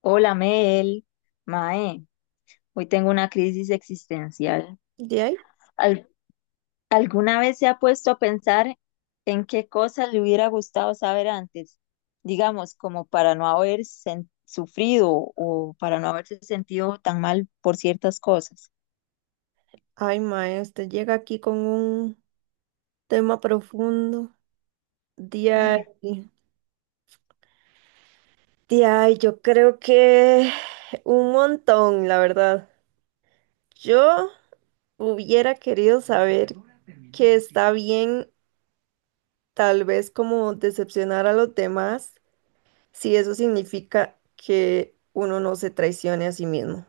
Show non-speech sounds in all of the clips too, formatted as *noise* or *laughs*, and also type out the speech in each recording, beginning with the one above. Hola Mel, Mae, hoy tengo una crisis existencial. De ahí, ¿Al- ¿Alguna vez se ha puesto a pensar en qué cosas le hubiera gustado saber antes? Digamos, como para no haber sufrido o para no haberse sentido tan mal por ciertas cosas. ay, maestra, llega aquí con un tema profundo. De ahí, de ahí, yo creo que un montón, la verdad. Yo hubiera querido saber que está bien, tal vez como decepcionar a los demás, si eso significa que uno no se traicione a sí mismo.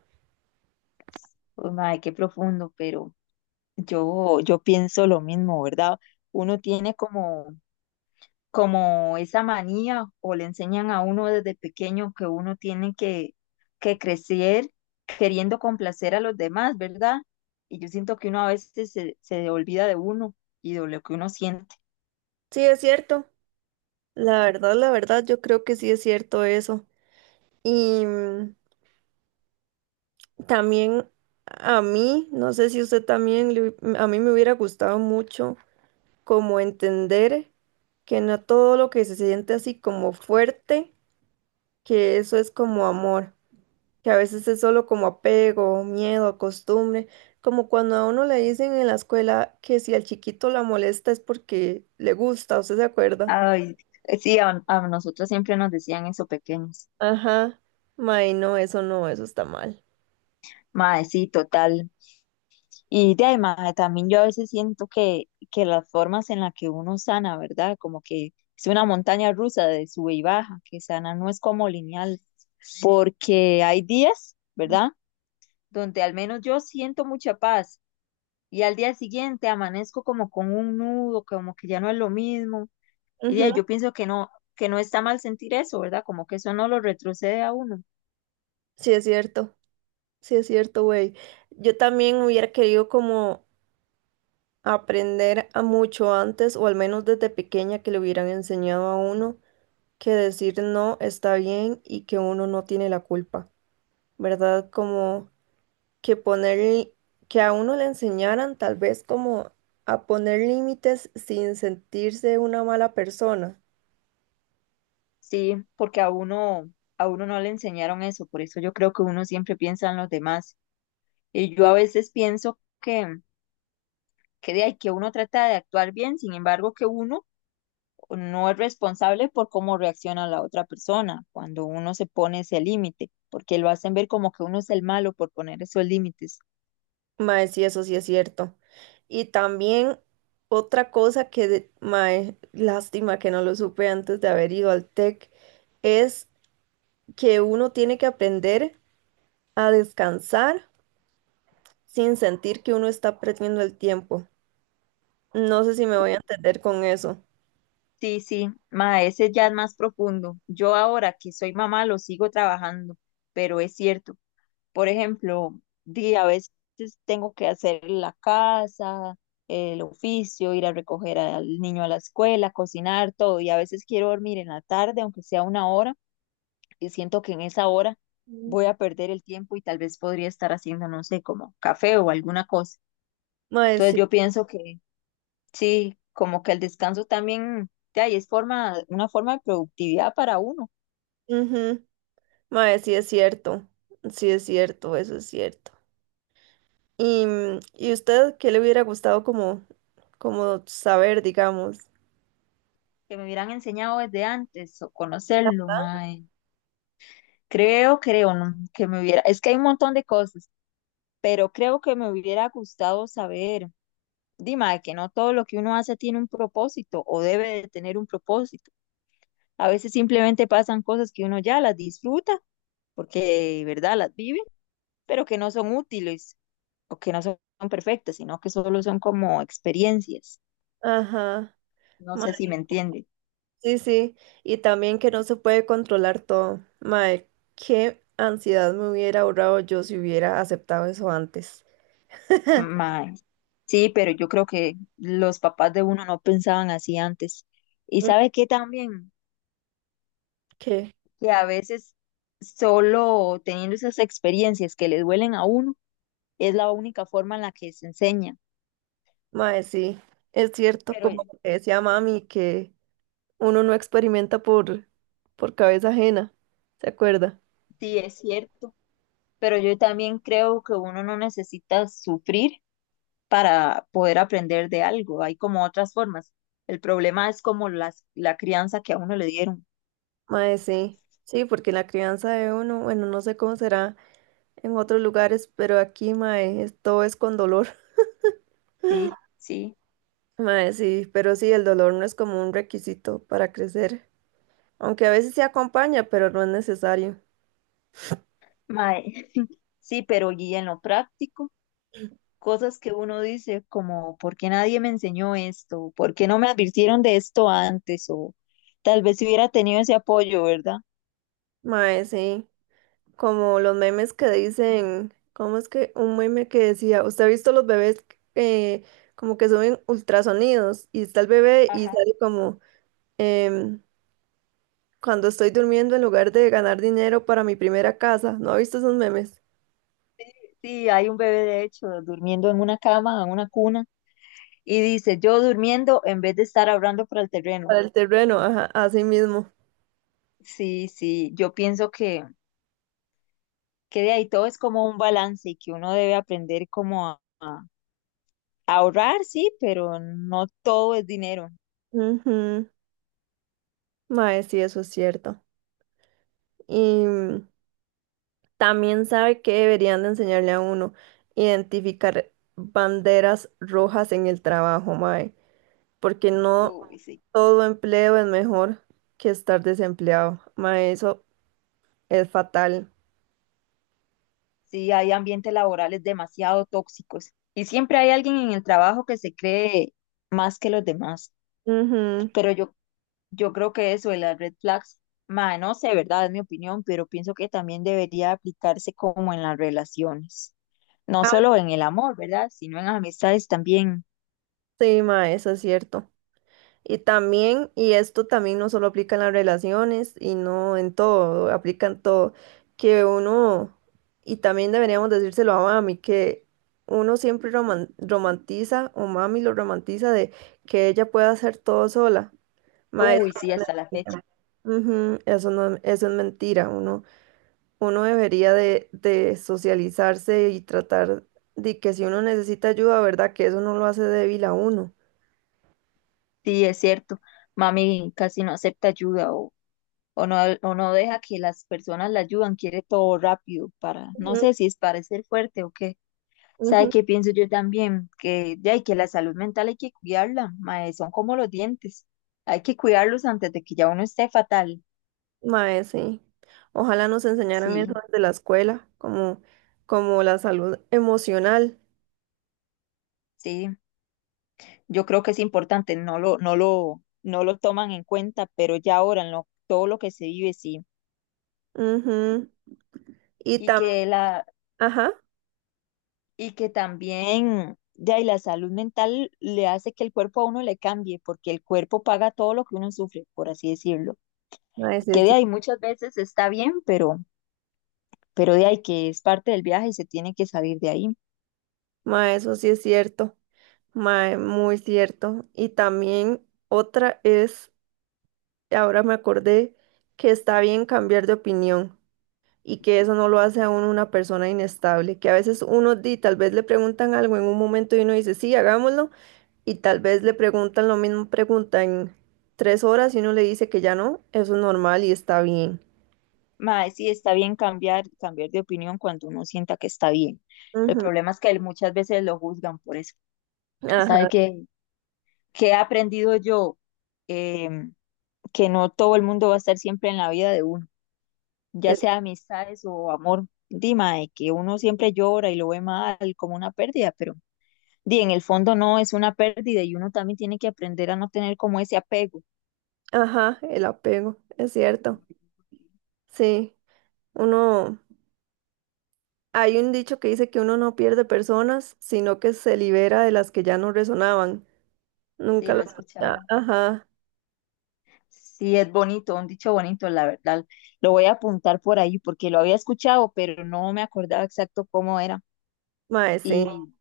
Uy, mae, qué profundo, pero yo pienso lo mismo, ¿verdad? Uno tiene como esa manía o le enseñan a uno desde pequeño que uno tiene que crecer queriendo complacer a los demás, ¿verdad? Y yo siento que uno a veces se olvida de uno y de lo que uno siente. Sí, es cierto. La verdad, yo creo que sí es cierto eso. Y también a mí, no sé si usted también, a mí me hubiera gustado mucho como entender que no todo lo que se siente así como fuerte, que eso es como amor, que a veces es solo como apego, miedo, costumbre, como cuando a uno le dicen en la escuela que si al chiquito la molesta es porque le gusta, ¿usted se acuerda? Ay, sí, a nosotros siempre nos decían eso pequeños. Ajá, may, no, eso no, eso está mal. Mae, sí, total. Y de ahí, mae, también yo a veces siento que las formas en las que uno sana, ¿verdad? Como que es una montaña rusa de sube y baja, que sana no es como lineal. Porque hay días, ¿verdad? Donde al menos yo siento mucha paz y al día siguiente amanezco como con un nudo, como que ya no es lo mismo. Y de Ujú. ahí yo pienso que no está mal sentir eso, ¿verdad? Como que eso no lo retrocede a uno. Sí es cierto, sí es cierto, güey. Yo también hubiera querido como aprender a mucho antes, o al menos desde pequeña, que le hubieran enseñado a uno que decir no está bien y que uno no tiene la culpa, ¿verdad? Como que poner, que a uno le enseñaran tal vez como a poner límites sin sentirse una mala persona. Sí, porque a uno no le enseñaron eso, por eso yo creo que uno siempre piensa en los demás. Y yo a veces pienso que de ahí que uno trata de actuar bien, sin embargo que uno no es responsable por cómo reacciona la otra persona cuando uno se pone ese límite, porque lo hacen ver como que uno es el malo por poner esos límites. Mae, sí, eso sí es cierto. Y también otra cosa que, mae, *laughs* lástima que no lo supe antes de haber ido al TEC, es que uno tiene que aprender a descansar sin sentir que uno está perdiendo el tiempo. No sé si me voy Uh, a entender con eso. sí, sí, ma, ese ya es más profundo. Yo ahora que soy mamá lo sigo trabajando, pero es cierto. Por ejemplo, di, a veces tengo que hacer la casa, el oficio, ir a recoger al niño a la escuela, cocinar, todo, y a veces quiero dormir en la tarde, aunque sea una hora y siento que en esa hora Mm. voy a perder el tiempo y tal vez podría estar haciendo, no sé, como café o alguna cosa. Mae, Entonces sí. yo pienso que sí, como que el descanso también, de ahí es forma, una forma de productividad para uno, Ujú. Mae, sí es cierto. Sí es cierto, eso es cierto. ¿Y usted qué le hubiera gustado como saber, digamos? que me hubieran enseñado desde antes o conocerlo, mae. Creo, ¿no? Que me hubiera, es que hay un montón de cosas, pero creo que me hubiera gustado saber, Dima, que no todo lo que uno hace tiene un propósito o debe de tener un propósito. A veces simplemente pasan cosas que uno ya las disfruta porque, ¿verdad? Las vive, pero que no son útiles o que no son perfectas, sino que solo son como experiencias. Ajá. No sé Mae, si me entiende. sí, sí. Y también que no se puede controlar todo. Mae, qué ansiedad me hubiera ahorrado yo si hubiera aceptado eso antes. Mae. Sí, pero yo creo que los papás de uno no pensaban así antes. Y sabe qué también, ¿Qué? que a veces solo teniendo esas experiencias que le duelen a uno, es la única forma en la que se enseña. Mae, sí, es cierto, Pero como lo que decía mami, que uno no experimenta por cabeza ajena, ¿se acuerda? sí, es cierto. Pero yo también creo que uno no necesita sufrir para poder aprender de algo. Hay como otras formas. El problema es como la crianza que a uno le dieron. Mae, sí, sí, porque la crianza de uno, bueno, no sé cómo será en otros lugares, pero aquí, mae, todo es con dolor. *laughs* Sí, sí. Mae, sí, pero sí, el dolor no es como un requisito para crecer, aunque a veces se acompaña, pero no es necesario. Mae, *laughs* sí, pero y en lo práctico, cosas que uno dice como, ¿por qué nadie me enseñó esto? ¿Por qué no me advirtieron de esto antes? O tal vez si hubiera tenido ese apoyo, ¿verdad? Mae, sí. Como los memes que dicen, ¿cómo es que un meme que decía, usted ha visto los bebés eh, como que suben ultrasonidos y está el bebé y Ajá. sale como, em, cuando estoy durmiendo en lugar de ganar dinero para mi primera casa, ¿no ha visto esos memes? Sí, hay un bebé, de hecho, durmiendo en una cama, en una cuna, y dice, yo durmiendo en vez de estar hablando para el terreno. Para el terreno, ajá, así mismo. Sí, sí, yo pienso que de ahí todo es como un balance y que uno debe aprender como a ahorrar, sí, pero no todo es dinero. Ujú. Mae, sí, eso es cierto. Y también sabe que deberían de enseñarle a uno identificar banderas rojas en el trabajo, mae. Porque no Uy, sí. todo empleo es mejor que estar desempleado. Ma, eso es fatal. Sí, hay ambientes laborales demasiado tóxicos y siempre hay alguien en el trabajo que se cree más que los demás. Ujú. Pero yo creo que eso de las red flags, ma, no sé, ¿verdad? Es mi opinión, pero pienso que también debería aplicarse como en las relaciones, no solo en el amor, ¿verdad? Sino en las amistades también. Sí, ma, eso es cierto. Y también, y esto también no solo aplica en las relaciones y no en todo, aplica en todo, que uno, y también deberíamos decírselo a mami, que uno siempre romantiza, o mami lo romantiza de que ella pueda hacer todo sola. Ma, eso Uy, sí, no es hasta la fecha. mentira. Ujú, eso no, eso es mentira, uno. Uno debería de socializarse y tratar de que si uno necesita ayuda, ¿verdad? Que eso no lo hace débil a uno. Sí, es cierto. Mami casi no acepta ayuda o no deja que las personas la ayudan, quiere todo rápido para, no Ujú, sé si es para ser fuerte o qué. ¿Sabe ujú. qué pienso yo también? Que ya hay que la salud mental hay que cuidarla, mae, son como los dientes. Hay que cuidarlos antes de que ya uno esté fatal. Mae, sí. Ojalá nos enseñaran eso Sí, desde la escuela, como, la salud emocional. sí. Yo creo que es importante, no lo toman en cuenta, pero ya ahora en todo lo que se vive, sí. Ujú. Y Y también, que la, ajá, y que también, ya, y la salud mental le hace que el cuerpo a uno le cambie, porque el cuerpo paga todo lo que uno sufre, por así decirlo. mae, Y sí, que de sí. ahí muchas veces está bien, pero de ahí que es parte del viaje y se tiene que salir de ahí. Mae, eso sí es cierto. Mae, muy cierto. Y también otra es, ahora me acordé que está bien cambiar de opinión. Y que eso no lo hace a uno una persona inestable, que a veces uno di, tal vez le preguntan algo en un momento y uno dice, sí, hagámoslo, y tal vez le preguntan lo mismo, preguntan 3 horas y uno le dice que ya no, eso es normal y está bien. Mae, sí, está bien cambiar de opinión cuando uno sienta que está bien. El Ujú. problema es que muchas veces lo juzgan por eso. ¿Sabe Ajá, qué he aprendido yo? Em, que no todo el mundo va a estar siempre en la vida de uno. Ya es- sea amistades o amor, dima, de que uno siempre llora y lo ve mal como una pérdida, pero di, en el fondo no es una pérdida y uno también tiene que aprender a no tener como ese apego. ajá, el apego, es cierto. Sí, uno, hay un dicho que dice que uno no pierde personas, sino que se libera de las que ya no resonaban. Sí, Nunca lo las... he escuchado. Ajá, Sí, es bonito, un dicho bonito, la verdad. Lo voy a apuntar por ahí porque lo había escuchado, pero no me acordaba exacto cómo era. mae, sí, Y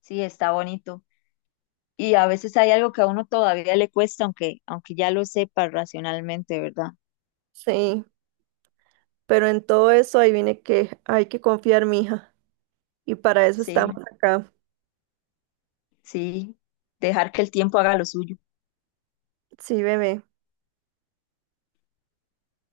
sí, está bonito. Y a veces hay algo que a uno todavía le cuesta, aunque ya lo sepa racionalmente, ¿verdad? sí. Pero en todo eso, ahí viene que hay que confiar, mija. Y para eso estamos Sí. acá. Sí, dejar que el tiempo haga lo suyo. Sí, bebé.